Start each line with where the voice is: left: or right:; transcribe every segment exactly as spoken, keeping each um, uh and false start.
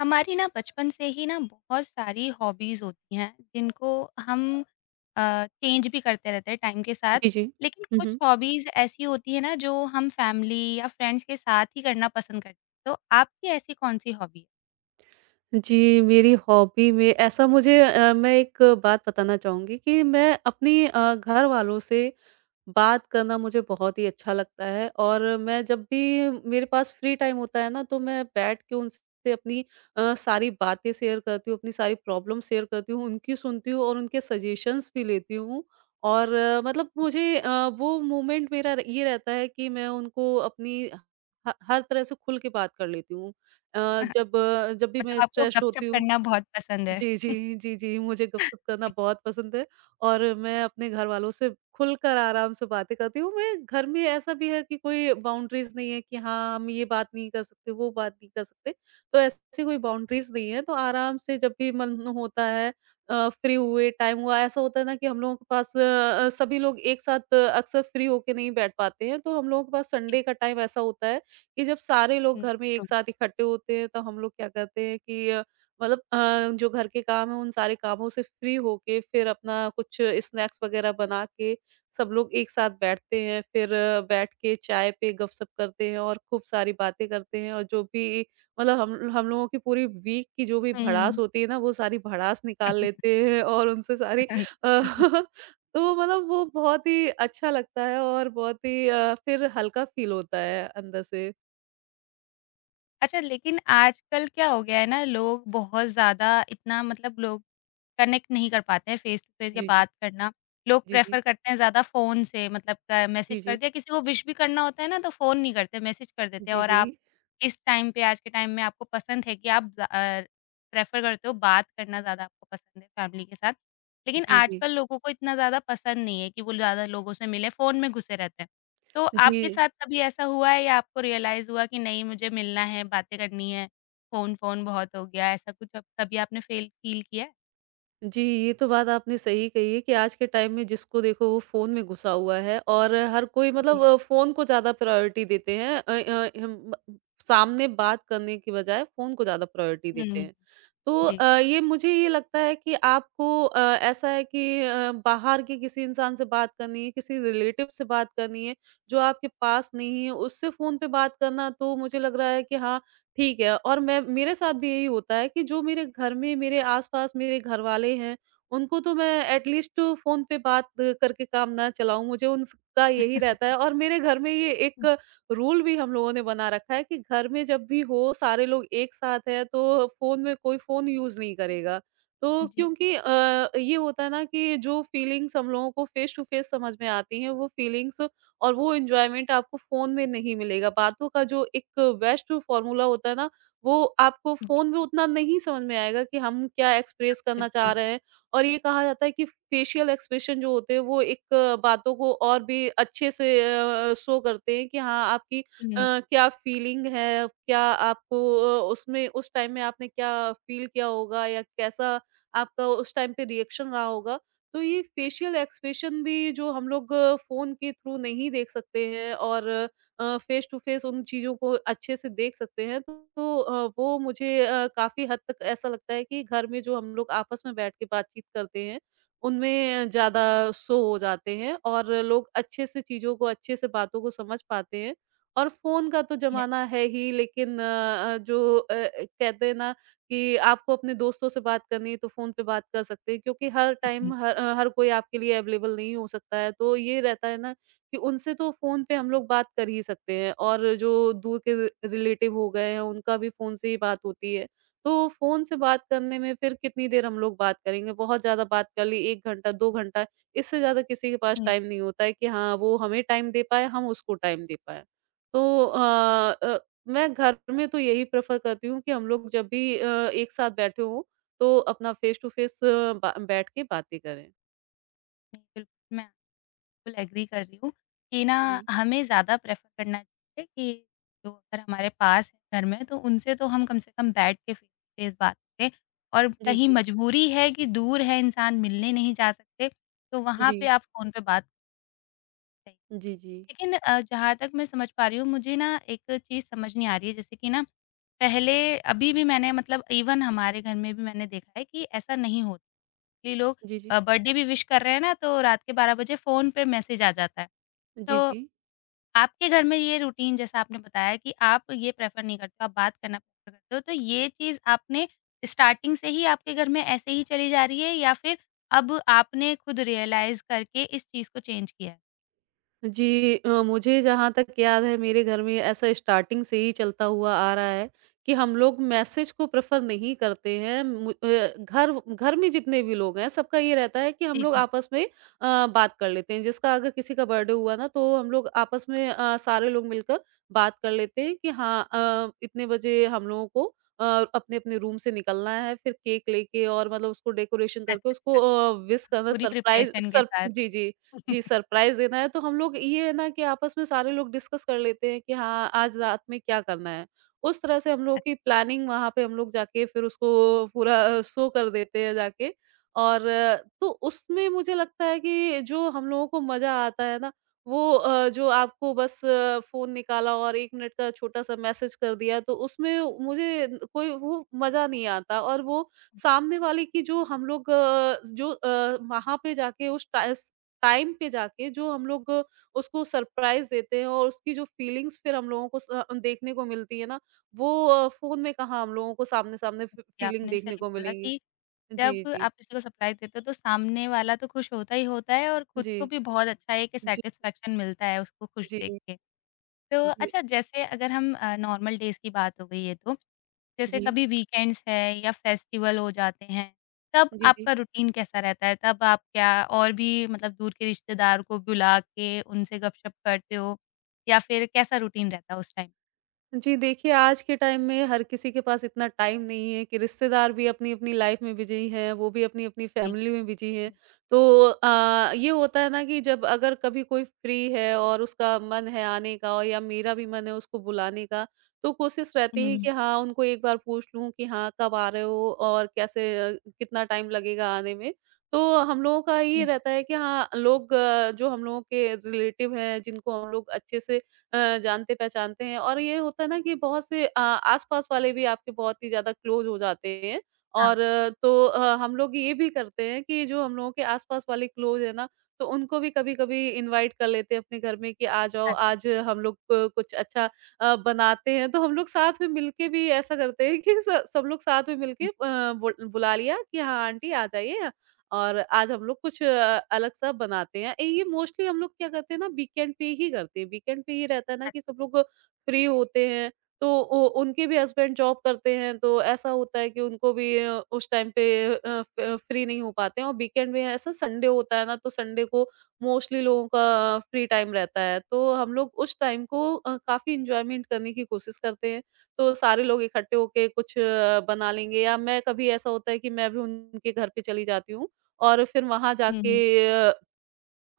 left: हमारी ना बचपन से ही ना बहुत सारी हॉबीज होती हैं जिनको हम चेंज भी करते रहते हैं टाइम के साथ।
right: जी, जी।
left: लेकिन
right: हुँ,
left: कुछ
right: हुँ।
left: हॉबीज ऐसी होती है ना जो हम फैमिली या फ्रेंड्स के साथ ही करना पसंद करते हैं, तो आपकी ऐसी कौन सी हॉबी है?
right: जी, मेरी हॉबी में ऐसा मुझे अ, मैं एक बात बताना चाहूँगी कि मैं अपनी अ, घरवालों से बात करना मुझे बहुत ही अच्छा लगता है और मैं जब भी मेरे पास फ्री टाइम होता है ना तो मैं बैठ के उनसे अपनी अ, सारी बातें शेयर करती हूँ अपनी सारी प्रॉब्लम शेयर करती हूँ उनकी सुनती हूँ और उनके सजेशंस भी लेती हूँ और अ, मतलब मुझे अ, वो मोमेंट मेरा र- ये रहता है कि मैं उनको अपनी ह- हर तरह से खुल के बात कर लेती हूँ। अ, जब अ, जब भी मैं
left: मतलब आपको
right: स्ट्रेस्ड
left: गपशप
right: होती हूँ।
left: करना बहुत पसंद है?
right: जी, जी, जी, जी, मुझे गपशप करना बहुत पसंद है और मैं अपने घरवालों से खुलकर आराम से बातें करती हूँ। मैं घर में ऐसा भी है कि कोई बाउंड्रीज़ नहीं है कि हाँ, हम ये बात नहीं कर सकते, वो बात नहीं कर सकते, तो ऐसी कोई बाउंड्रीज़ नहीं है, तो आराम से जब भी मन होता है, अ, फ्री हुए, टाइम हुआ, ऐसा होता है ना कि हम लोगों के पास अ अ, सभी लोग एक साथ अ, अक्सर फ्री होके नहीं बैठ पाते हैं, तो हम लोगों के पास
left: जी,
right: संडे का टाइम ऐसा होता है कि जब सारे लोग
left: हम्म,
right: घर में एक साथ इकट्ठे होते हैं, तो हम लोग क्या करते हैं कि मतलब, अ, जो घर के काम हैं उन सारे कामों से फ्री होके फिर अपना कुछ स्नैक्स वगैरह बना के सब लोग एक साथ बैठते हैं, फिर अ, बैठ के चाय पे गपशप करते हैं और खूब सारी बातें करते हैं, और जो भी मतलब, हम हम लोगों की पूरी वीक की जो भी
left: हम्म।
right: भड़ास होती है ना, वो सारी भड़ास निकाल लेते हैं और उनसे सारी अ, तो मतलब वो बहुत ही अच्छा लगता है और बहुत ही अ, फिर हल्का फील होता है अंदर से।
left: अच्छा, लेकिन आजकल क्या हो गया है ना, लोग बहुत ज्यादा इतना मतलब लोग कनेक्ट नहीं कर पाते हैं फेस टू फेस या
right: जी, जी।
left: बात करना। लोग
right: जी, जी।
left: प्रेफ़र करते हैं ज़्यादा फ़ोन से, मतलब क मैसेज
right: जी,
left: कर
right: जी।
left: दिया, किसी को विश भी करना होता है ना तो फ़ोन नहीं करते, मैसेज कर देते हैं।
right: जी,
left: और
right: जी।
left: आप इस टाइम पे, आज के टाइम में, आपको पसंद है कि आप ज़ अ, प्रेफ़र करते हो बात करना? ज़्यादा आपको पसंद है फैमिली के साथ। लेकिन
right: जी, जी।
left: आजकल लोगों को इतना ज़्यादा पसंद नहीं है कि वो ज़्यादा लोगों से मिले, फ़ोन में घुसे रहते हैं। तो
right: जी।
left: आपके साथ कभी ऐसा हुआ है या आपको रियलाइज़ हुआ कि नहीं, मुझे मिलना है, बातें करनी है, फ़ोन-फ़ोन बहुत हो गया, ऐसा कुछ अब कभी आपने फ़ील फ़ील किया है?
right: जी, ये तो बात आपने सही कही है कि आज के टाइम में जिसको देखो वो फ़ोन में घुसा हुआ है और हर कोई मतलब,
left: जी।
right: अ, फ़ोन को ज़्यादा प्रायोरिटी देते हैं। अ अ, हम ब सामने बात करने की बजाय फ़ोन को ज़्यादा प्रायोरिटी देते
left: हुँ।
right: हैं। तो अ,
left: जी।
right: ये मुझे ये लगता है कि आपको अ, ऐसा है कि अ, बाहर के किसी इंसान से बात करनी है, किसी रिलेटिव से बात करनी है, जो आपके पास नहीं है, उससे फ़ोन पे बात करना, तो मुझे लग रहा है कि हाँ, ठीक है। और मैं, मेरे साथ भी यही होता है कि जो मेरे घर में मेरे आस-पास मेरे घरवाले हैं, उनको तो मैं एटलीस्ट फ़ोन पे बात करके काम ना चलाऊँ, मुझे उनका यही रहता है। और मेरे घर में ये
left: हुँ।
right: एक रूल भी हम लोगों ने बना रखा है कि घर में जब भी हो, सारे लोग एक साथ हैं, तो फ़ोन में कोई फ़ोन यूज़ नहीं करेगा। तो
left: जी,
right: क्योंकि अ, ये होता है ना कि जो फीलिंग्स हम लोगों को फेस टू फेस समझ में आती हैं, वो फीलिंग्स और वो एन्जॉयमेंट आपको फ़ोन में नहीं मिलेगा। बातों का जो एक बेस्ट फ़ॉर्मूला होता है ना, वो आपको
left: जी,
right: फ़ोन में उतना नहीं समझ में आएगा कि हम क्या एक्सप्रेस करना चाह
left: बिल्कुल।
right: रहे हैं। और ये कहा जाता है कि फ़ेशियल एक्सप्रेशन जो होते हैं वो एक, अ, बातों को और भी अच्छे से अ अ, शो करते हैं कि हाँ, आपकी अ,
left: हुँ।
right: क्या फ़ीलिंग है, क्या आपको, अ, उसमें उस टाइम में आपने क्या फ़ील किया होगा या कैसा आपका उस टाइम पे रिएक्शन रहा होगा। तो ये फेशियल एक्सप्रेशन भी जो हम लोग फ़ोन के थ्रू नहीं देख सकते हैं, और अ, फेस टू फेस उन चीज़ों को अच्छे से देख सकते हैं, तो तो, अ, वो मुझे अ, काफ़ी हद तक ऐसा लगता है कि घर में जो हम लोग आपस में बैठ के बातचीत करते हैं, उनमें ज़्यादा शो हो जाते हैं और लोग अच्छे से चीज़ों को, अच्छे से बातों को समझ पाते हैं। और फ़ोन का तो
left: ये
right: ज़माना है ही, लेकिन अ अ, जो, अ, कहते हैं ना कि आपको अपने दोस्तों से बात करनी है, तो फ़ोन पे बात कर सकते हैं, क्योंकि हर
left: हुँ।
right: टाइम हर अ, हर कोई आपके लिए अवेलेबल नहीं हो सकता है। तो ये रहता है ना कि उनसे तो फ़ोन पे हम लोग बात कर ही सकते हैं, और जो दूर के रि रिलेटिव हो गए हैं उनका भी फ़ोन से ही बात होती है। तो फ़ोन से बात करने में फिर कितनी देर हम लोग बात करेंगे, बहुत ज़्यादा बात कर ली, एक घंटा, दो घंटा, इससे ज़्यादा किसी के पास
left: हुँ,
right: टाइम नहीं होता है कि हाँ, वो हमें टाइम दे पाए, हम उसको टाइम दे पाएँ। तो अ अ, मैं घर में तो यही प्रेफ़र करती हूँ कि हम लोग जब भी अ, एक साथ बैठे हों, तो अपना फ़ेस टू फ़ेस बा बैठ के बातें करें।
left: बिल्कुल, मैं बिल्कुल एग्री कर रही हूँ कि ना
right: जी।
left: हमें ज़्यादा प्रेफ़र करना चाहिए कि जो अगर हमारे पास है घर में, तो उनसे तो हम कम से कम बैठ के फ़ेस टू फ़ेस बात करें और
right: जी,
left: कहीं
right: जी।
left: मजबूरी है कि दूर है इंसान, मिलने नहीं जा सकते, तो वहाँ
right: जी।
left: पे आप फ़ोन पे बात करें।
right: जी, जी।
left: लेकिन अ, जहाँ तक मैं समझ पा रही हूँ, मुझे ना एक चीज़ समझ नहीं आ रही है, जैसे कि ना पहले अभी भी मैंने, मतलब इवन हमारे घर में भी मैंने देखा है कि ऐसा नहीं होता। कि लोग
right: जी, जी।
left: अ, बर्थडे भी विश कर रहे हैं ना, तो रात के बारह बजे फ़ोन पे मैसेज आ जाता है।
right: जी,
left: तो
right: जी।
left: आपके घर में ये रूटीन, जैसा आपने बताया कि आप ये प्रेफ़र नहीं करते, आप बात करना प्रेफ़र करते हो, तो ये चीज़ आपने स्टार्टिंग से ही आपके घर में ऐसे ही चली जा रही है या फिर अब आपने खुद रियलाइज़ करके इस चीज़ को चेंज किया है?
right: जी, अ, मुझे जहाँ तक याद है मेरे घर में ऐसा स्टार्टिंग से ही चलता हुआ आ रहा है कि हम लोग मैसेज को प्रेफर नहीं करते हैं। मु- अ, घर घर में जितने भी लोग हैं सबका ये रहता है कि हम
left: जी, जी,
right: लोग
left: जी।
right: आपस में अ, बात कर लेते हैं। जिसका अगर किसी का बर्थडे हुआ ना, तो हम लोग आपस में, अ, सारे लोग मिलकर बात कर लेते हैं कि हाँ, अ, इतने बजे हम लोगों को अपने अपने रूम से निकलना है, फिर केक लेके, और मतलब उसको डेकोरेशन
left: अच्छा,
right: करके
left: अच्छा।
right: उसको विश
left: मतलब
right: करना,
left: पूरी
right: सरप्राइज,
left: प्रिपरेशन के
right: सर
left: साथ।
right: जी, जी, जी, सरप्राइज़ देना है तो हम लोग, ये है ना कि आपस में सारे लोग डिस्कस कर लेते हैं कि हाँ, आज रात में क्या करना है। उस तरह से हम लोगों की प्लानिंग, वहाँ पे हम लोग जाके फिर उसको पूरा शो कर देते हैं जाके। और अ, तो उसमें मुझे लगता है कि जो हम लोगों को मज़ा आता है ना, वो अ, जो आपको बस फ़ोन निकाला और एक मिनट का छोटा-सा मैसेज कर दिया, तो उसमें मुझे न- कोई वो मज़ा नहीं आता। और वो सामने वाले की, जो हम लोग, अ, जो अ, वहाँ पे जाके उस टाइस टाइम पे जाके, जो हम लोग उसको सरप्राइज़ देते हैं और उसकी जो फीलिंग्स फिर हम लोगों को स अ, देखने को मिलती है ना, वो अ, फ़ोन में कहाँ हम लोगों को सामने-सामने फ
left: अच्छा,
right: फीलिंग
left: आपने
right: देखने
left: सही
right: को
left: बोला
right: मिलेंगी।
left: कि जब
right: जी, जी।
left: आप किसी को सरप्राइज़ देते हो तो सामने वाला तो खुश होता ही होता है और खुद
right: जी।
left: को भी बहुत अच्छा एक
right: जी,
left: सैटिस्फैक्शन मिलता है उसको खुश
right: जी।
left: देख के। तो
right: जी,
left: अच्छा, जैसे अगर हम अ, नॉर्मल डेज़ की बात हो गई है तो, जैसे
right: जी।
left: कभी वीकेंड्स है या फेस्टिवल हो जाते हैं, तब
right: जी, जी।
left: आपका रूटीन कैसा रहता है? तब आप क्या और भी, मतलब, दूर के रिश्तेदार को बुला के उनसे गपशप करते हो या फिर कैसा रूटीन रहता है उस टाइम?
right: जी, देखिए, आज के टाइम में हर किसी के पास इतना टाइम नहीं है कि रिश्तेदार भी अपनी-अपनी लाइफ में बिज़ी हैं, वो भी अपनी-अपनी
left: जी।
right: फैमिली में बिज़ी हैं। तो अ, ये होता है ना कि जब अगर कभी कोई फ्री है और उसका मन है आने का, और या मेरा भी मन है उसको बुलाने का, तो कोशिश
left: हुँ,
right: रहती
left: हुँ,
right: है कि
left: हुँ।
right: हाँ, उनको एक बार पूछ लूँ कि हाँ, कब आ रहे हो और कैसे, अ, कितना टाइम लगेगा आने में। तो हम लोगों का ये
left: जी।
right: रहता है कि हाँ, लोग, अ, जो हम लोगों के रिलेटिव हैं, जिनको हम लोग अच्छे से अ, जानते-पहचानते हैं। और ये होता है ना कि बहुत से अ, आस-पास वाले भी आपके बहुत ही ज़्यादा क्लोज़ हो जाते हैं,
left: हाँ,
right: और अ, तो अ, हम लोग ये भी करते हैं कि जो हम लोगों के आस-पास वाले क्लोज़ हैं ना, तो उनको भी कभी-कभी इनवाइट कर लेते हैं अपने घर में कि आ जाओ,
left: हाँ।
right: आज हम लोग, क कुछ अच्छा अ, बनाते हैं। तो हम लोग साथ में मिलके भी ऐसा करते हैं कि स सब लोग साथ में मिलके, अ, बुल बुला लिया कि हाँ, आंटी आ जाइए, और आज हम लोग कुछ अ, अलग सा बनाते हैं। ए, ये मोस्टली हम लोग क्या करते हैं ना, वीकेंड पे ही करते हैं। वीकेंड पे ये रहता है ना
left: अच्छा।
right: कि सब लोग फ्री होते हैं, तो उ उनके भी हस्बैंड जॉब करते हैं, तो ऐसा होता है कि उनको भी अ, उस टाइम पे अ, फ फ्री नहीं हो पाते हैं, और वीकेंड में ऐसा संडे होता है ना, तो संडे को मोस्टली लोगों का फ्री टाइम रहता है। तो हम लोग उस टाइम को अ, काफ़ी एन्जॉयमेंट करने की कोशिश करते हैं। तो सारे लोग इकट्ठे होके कुछ अ, बना लेंगे, या मैं कभी ऐसा होता है कि मैं भी उनके घर पे चली जाती हूँ, और फिर वहाँ
left: हुँ,
right: जाके,
left: हुँ।
right: अ,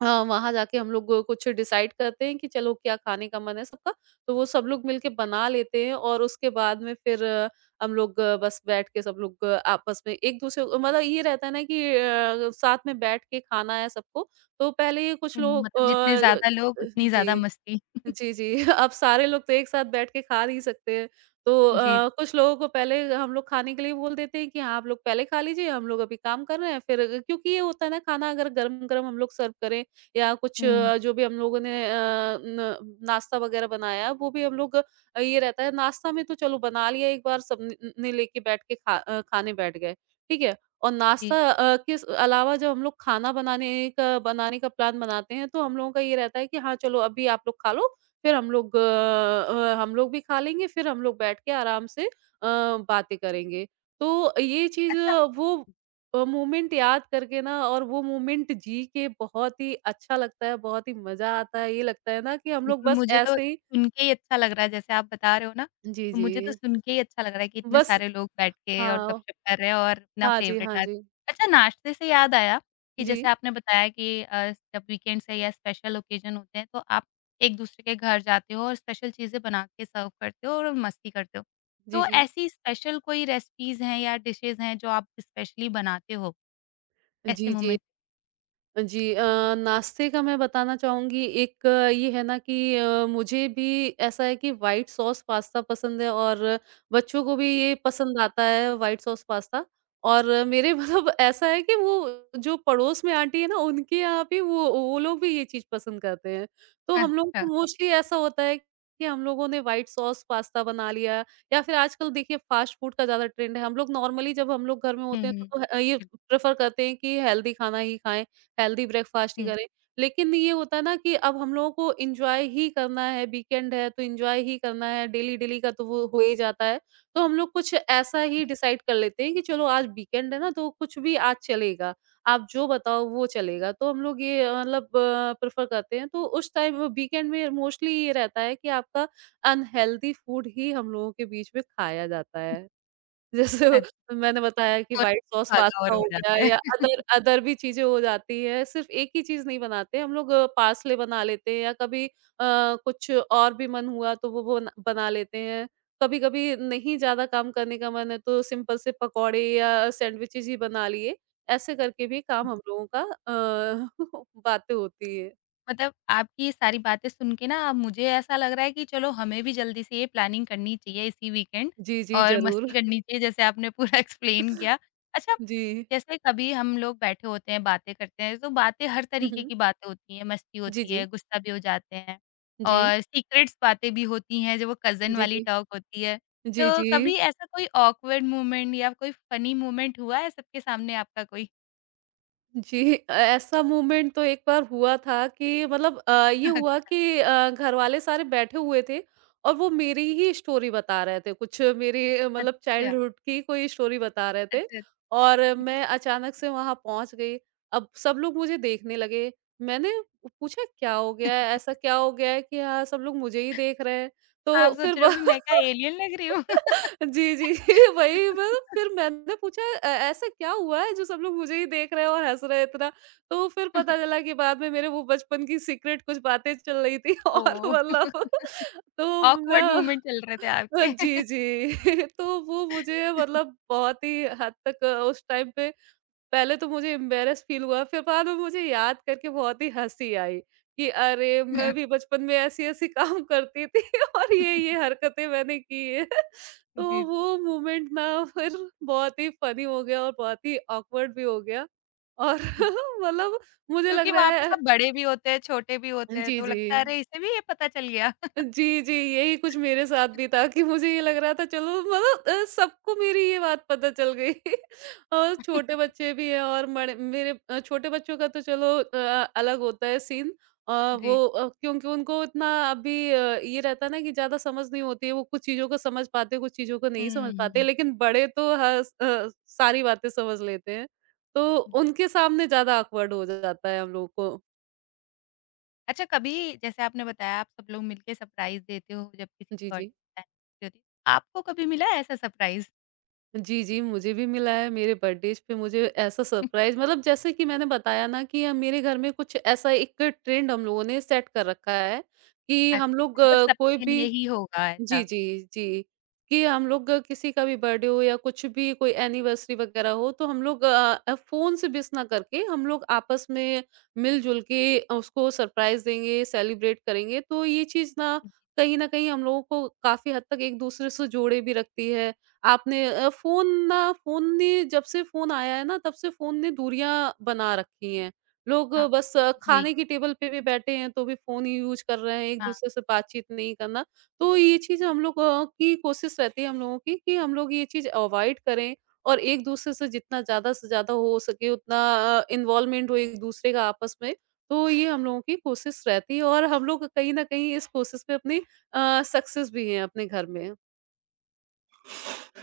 right: हाँ, वहाँ जाके हम लोग कुछ डिसाइड करते हैं कि चलो क्या खाने का मन है सबका, तो वो सब लोग मिलके बना लेते हैं, और उसके बाद में फिर अ, हम लोग, अ, बस बैठ के सब लोग, अ, आपस में एक-दूसरे, मतलब ये रहता है ना कि अ, साथ में बैठ के खाना है सबको, तो पहले ये कुछ
left: हुँ,
right: लोग
left: मतलब जितने
right: अ
left: ज़्यादा लोग
right: अ,
left: उतनी ज़्यादा
right: जी।
left: मस्ती।
right: जी, जी। अब सारे लोग तो एक साथ बैठ के खा नहीं सकते हैं। तो
left: जी।
right: अ, कुछ लोगों को पहले हम लोग खाने के लिए बोल देते हैं कि हाँ, आप लोग पहले खा लीजिए, हम लोग अभी काम कर रहे हैं। फिर अगर- क्योंकि ये होता है ना, खाना अगर गरम-गरम हम लोग सर्व करें, या कुछ,
left: हुँ,
right: अ, जो भी हम लोगों ने, अ, न नाश्ता वगैरह बनाया, वो भी हम लोग, अ, ये रहता है नाश्ता में, तो चलो बना लिया, एक बार सब न ने लेके बैठ के खा अ, खाने बैठ गए, ठीक है? और
left: जी।
right: नाश्ता, अ, के स- अलावा जब हम लोग खाना बनाने का बनाने का प्लान बनाते हैं, तो हम लोगों का ये रहता है कि हाँ, चलो अभी आप लोग खा लो, फिर हम लोग अ अ, हम लोग भी खा लेंगे, फिर हम लोग बैठ के आराम से, अ, बातें करेंगे। तो ये चीज़
left: अच्छा,
right: वो अ, वो मोमेंट याद करके ना, और वो मोमेंट जी के बहुत ही अच्छा लगता है, बहुत ही मज़ा आता है। ये लगता है ना कि हम लोग
left: बिल्कुल,
right: बस
left: मुझे तो
right: ऐसे ही।
left: सुन के ही अच्छा लग रहा है जैसे आप बता रहे हो ना,
right: जी,
left: तो
right: जी।
left: मुझे तो सुन के ही अच्छा लग रहा है कि इतने
right: बस।
left: सारे लोग बैठ के और
right: हाँ।
left: गपशप कर रहे हैं और अपना
right: हाँ जी,
left: फेवरेट
right: हाँ
left: नाच।
right: जी।
left: अच्छा, नाश्ते से याद आया कि जैसे
right: जी।
left: आपने बताया कि अ, जब वीकेंड्स है या स्पेशल ओकेज़न होते हैं तो आप एक-दूसरे के घर जाते हो और स्पेशल चीज़ें बना के सर्व करते हो और मस्ती करते हो।
right: जी,
left: तो
right: जी।
left: ऐसी स्पेशल कोई रेसिपीज़ हैं या डिशेज़ हैं जो आप स्पेशली बनाते हो ऐसे
right: जी, जी।
left: मोमेंट?
right: जी। अ, नाश्ते का मैं बताना चाहूँगी। एक अ, ये है ना कि अ, मुझे भी ऐसा है कि व्हाइट सॉस पास्ता पसंद है, और बच्चों को भी ये पसंद आता है, व्हाइट सॉस पास्ता। और मेरे मतलब ऐसा है कि वो जो पड़ोस में आंटी है ना, उनके यहाँ भी वो वो लोग भी ये चीज़ पसंद करते हैं। तो हम लोग
left: अच्छा।
right: को मोस्टली ऐसा होता है कि हम लोगों ने व्हाइट सॉस पास्ता बना लिया, या फिर आजकल देखिए, फ़ास्ट फ़ूड का ज़्यादा ट्रेंड है। हम लोग नॉर्मली, जब हम लोग घर में
left: हुँ,
right: होते हैं,
left: हुँ।
right: तो तो, अ, ये
left: हुँ।
right: प्रेफ़र करते हैं कि हेल्दी खाना ही खाएँ। हेल्दी ब्रेकफास्ट ही करें। लेकिन ये होता है ना कि अब हम लोगों को एन्जॉय ही करना है, वीकेंड है तो एन्जॉय ही करना है, डेली-डेली का तो वो हो ही जाता है। तो हम लोग कुछ ऐसा ही डिसाइड कर लेते हैं कि चलो आज वीकेंड है ना, तो कुछ भी आज चलेगा। आप जो बताओ वो चलेगा। तो हम लोग ये, अ, मतलब प्रेफ़र करते हैं। तो उस टाइम वीकेंड में मोस्टली ये रहता है कि आपका अनहेल्दी फूड ही हम लोगों के बीच में खाया जाता
left: हुँ।
right: है। जैसे मैंने बताया कि
left: और
right: व्हाइट सॉस
left: भागा और
right: पास्ता
left: हो
right: हो गया,
left: जाता है।
right: या अदर अदर भी चीज़ें हो जाती हैं, सिर्फ़ एक ही चीज़ नहीं बनाते। हम लोग पार्सले बना लेते हैं, या कभी, अ, कुछ और भी मन हुआ तो वो बन बना लेते हैं। कभी-कभी नहीं ज़्यादा काम करने का मन है, तो सिंपल से पकौड़े या सैंडविचेज़ ही बना लिए, ऐसे करके भी काम
left: जी,
right: हम लोगों का, अ, बातें होती है।
left: मतलब आपकी ये सारी बातें सुन के ना अब मुझे ऐसा लग रहा है कि चलो हमें भी जल्दी से ये प्लानिंग करनी चाहिए इसी वीकेंड
right: जी, जी,
left: और
right: ज़रूर।
left: मस्ती करनी चाहिए जैसे आपने पूरा एक्सप्लेन किया। अच्छा,
right: जी।
left: जैसे कभी हम लोग बैठे होते हैं, बातें करते हैं, तो बातें, हर
right: हुँ,
left: तरीके
right: हुँ।
left: की बातें होती हैं, मस्ती
right: जी,
left: होती है,
right: जी।
left: गुस्सा भी हो जाते हैं
right: जी।
left: और सीक्रेट्स बातें भी होती हैं, जो वो कज़न
right: जी,
left: वाली
right: जी।
left: टॉक होती है।
right: जी,
left: तो
right: जी।
left: कभी ऐसा कोई ऑकवर्ड मोमेंट या कोई फ़नी मोमेंट हुआ है सबके सामने आपका कोई?
right: जी। अ, ऐसा मूवमेंट तो एक बार हुआ था कि मतलब, अ, ये हुआ कि अ, घर वाले सारे बैठे हुए थे और वो मेरी ही स्टोरी बता रहे थे। कुछ मेरी, अ, मतलब
left: अच्छा।
right: चाइल्डहुड की कोई स्टोरी बता रहे थे,
left: अच्छा।
right: और मैं अचानक से वहाँ पहुँच गई। अब सब लोग मुझे देखने लगे। मैंने पूछा, क्या हो गया है? ऐसा क्या हो गया है कि हाँ, सब लोग मुझे ही देख रहे हैं?
left: आप
right: तो फिर
left: सोच रहे
right: ब
left: हो कि मैं क्या एलियन लग रही हूँ?
right: जी, जी। वही मतलब, फिर मैंने पूछा, अ, ऐसा क्या हुआ है जो सब लोग मुझे ही देख रहे हैं और हँस रहे हैं इतना? तो फिर पता चला कि बाद में मेरे वो बचपन की सीक्रेट कुछ बातें चल रही थी, और
left: ओह!
right: मतलब। तो
left: ऑकवर्ड
right: मैं
left: मोमेंट चल रहे थे
right: अ,
left: आपके।
right: जी, जी। तो वो मुझे मतलब बहुत ही हद तक, उस टाइम पे पहले तो मुझे एम्बैरेस फील हुआ, फिर बाद में मुझे याद करके बहुत ही हँसी आई कि अरे! मैं भी बचपन में ऐसी-ऐसी काम करती थी, और ये-ये हरकतें मैंने की है। तो
left: जी।
right: वो मोमेंट ना फिर बहुत ही फ़नी हो गया और बहुत ही ऑकवर्ड भी हो गया, और
left: जी।
right: मतलब मुझे
left: क्योंकि
right: लग रहा
left: वहाँ पे
right: है।
left: सब बड़े भी होते हैं, छोटे भी होते हैं,
right: जी,
left: तो
right: जी।
left: लगता है अरे इसे भी ये पता चल गया।
right: जी, जी, यही कुछ मेरे साथ भी था कि मुझे ये लग रहा था, चलो मतलब, अ, सबको मेरी ये बात पता चल गई, और छोटे बच्चे भी हैं, और मड़े मेरे, अ, छोटे बच्चों का तो चलो, अ, अलग होता है सीन। अ,
left: जी।
right: वो अ, क्योंकि उनको इतना अभी, अ, ये रहता है ना कि ज़्यादा समझ नहीं होती है, वो कुछ चीज़ों को समझ पाते हैं, कुछ चीज़ों को
left: हुँ,
right: नहीं समझ
left: हुँ,
right: पाते,
left: हुँ,
right: लेकिन बड़े तो हस अ, सारी बातें समझ लेते हैं, तो
left: हुँ।
right: उनके सामने ज़्यादा ऑकवर्ड हो जाता है हम लोगों को।
left: अच्छा, कभी जैसे आपने बताया आप सब लोग मिलके सरप्राइज़ देते हो जब किसी की
right: जी, जी।
left: बर्थडे होती है। आपको कभी मिला है ऐसा सरप्राइज़?
right: जी, जी, मुझे भी मिला है। मेरे बर्थडेज़ पे मुझे ऐसा सरप्राइज़, मतलब जैसे कि मैंने बताया ना कि अ, मेरे घर में कुछ ऐसा एक ट्रेंड हम लोगों ने सेट कर रखा है, कि हम
left: अच्छा,
right: लोग,
left: मतलब
right: अ, कोई
left: सबके
right: भी।
left: लिए ही होगा
right: जी,
left: ऐसा।
right: जी, जी। कि हम लोग, अ, किसी का भी बर्थडे हो, या कुछ भी कोई एनिवर्सरी वग़ैरह हो, तो हम लोग, अ अ, फ़ोन से मिस ना करके, हम लोग आपस में मिल-जुल के उसको सरप्राइज़ देंगे, सेलिब्रेट करेंगे। तो ये चीज़ ना कहीं न कहीं हम लोगों को काफ़ी हद तक एक-दूसरे से जोड़े भी रखती है। आपने अ, फ़ोन ना फ़ोन ने, जब से फ़ोन आया है ना, तब से फ़ोन ने दूरियाँ बना रखी हैं। लोग,
left: हाँ,
right: अ, बस,
left: वो
right: अ,
left: तो हुई।
right: खाने की टेबल पे भी बैठे हैं, तो भी फ़ोन ही यूज़ कर रहे हैं,
left: हाँ।
right: एक-दूसरे से बातचीत नहीं करना। तो ये चीज़ हम लोग अ, की कोशिश रहती है हम लोगों की, कि हम लोग ये चीज़ अवॉइड करें, और एक-दूसरे से जितना ज़्यादा से ज़्यादा हो सके उतना, अ, इन्वॉल्वमेंट हो एक-दूसरे का आपस में। तो ये हम लोगों की कोशिश रहती है, और हम लोग कहीं न कहीं इस कोशिश में अपनी, अ, सक्सेस भी हैं अपने घर में।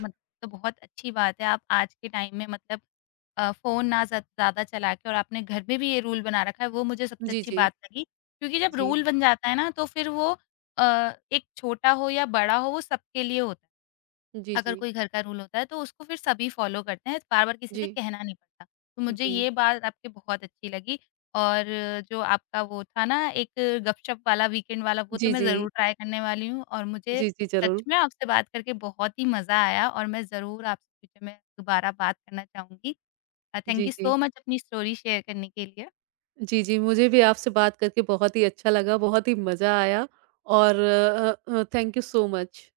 left: मत तो बहुत अच्छी बात है, आप आज के टाइम में, मतलब अ, फ़ोन ना ज़ ज़्यादा चला के और आपने घर में भी ये रूल बना रखा है, वो मुझे सबसे
right: जी,
left: अच्छी
right: जी।
left: बात लगी। क्योंकि जब
right: जी।
left: रूल बन जाता है ना तो फिर वो अ, एक, छोटा हो या बड़ा हो, वो सबके लिए होता है।
right: जी,
left: अगर
right: जी।
left: कोई घर का रूल होता है, तो उसको फिर सभी फ़ॉलो करते हैं, बार-बार किसी से
right: जी।
left: कहना नहीं पड़ता। तो मुझे
right: जी।
left: ये बात आपकी बहुत अच्छी लगी। और जो आपका वो था ना, एक गपशप वाला, वीकेंड वाला, वो तो
right: जी,
left: मैं ज़रूर
right: जी।
left: ट्राई करने वाली हूँ और मुझे
right: जी, जी,
left: सच
right: ज़रूर।
left: में आपसे बात करके बहुत ही मज़ा आया और मैं ज़रूर आपसे फ्यूचर में दोबारा बात करना चाहूँगी। अ, थैंक
right: जी,
left: यू सो
right: जी।
left: मच, अपनी स्टोरी शेयर करने के लिए।
right: जी, जी, मुझे भी आपसे बात करके बहुत ही अच्छा लगा, बहुत ही मज़ा आया, और अ अ, थैंक यू सो मच।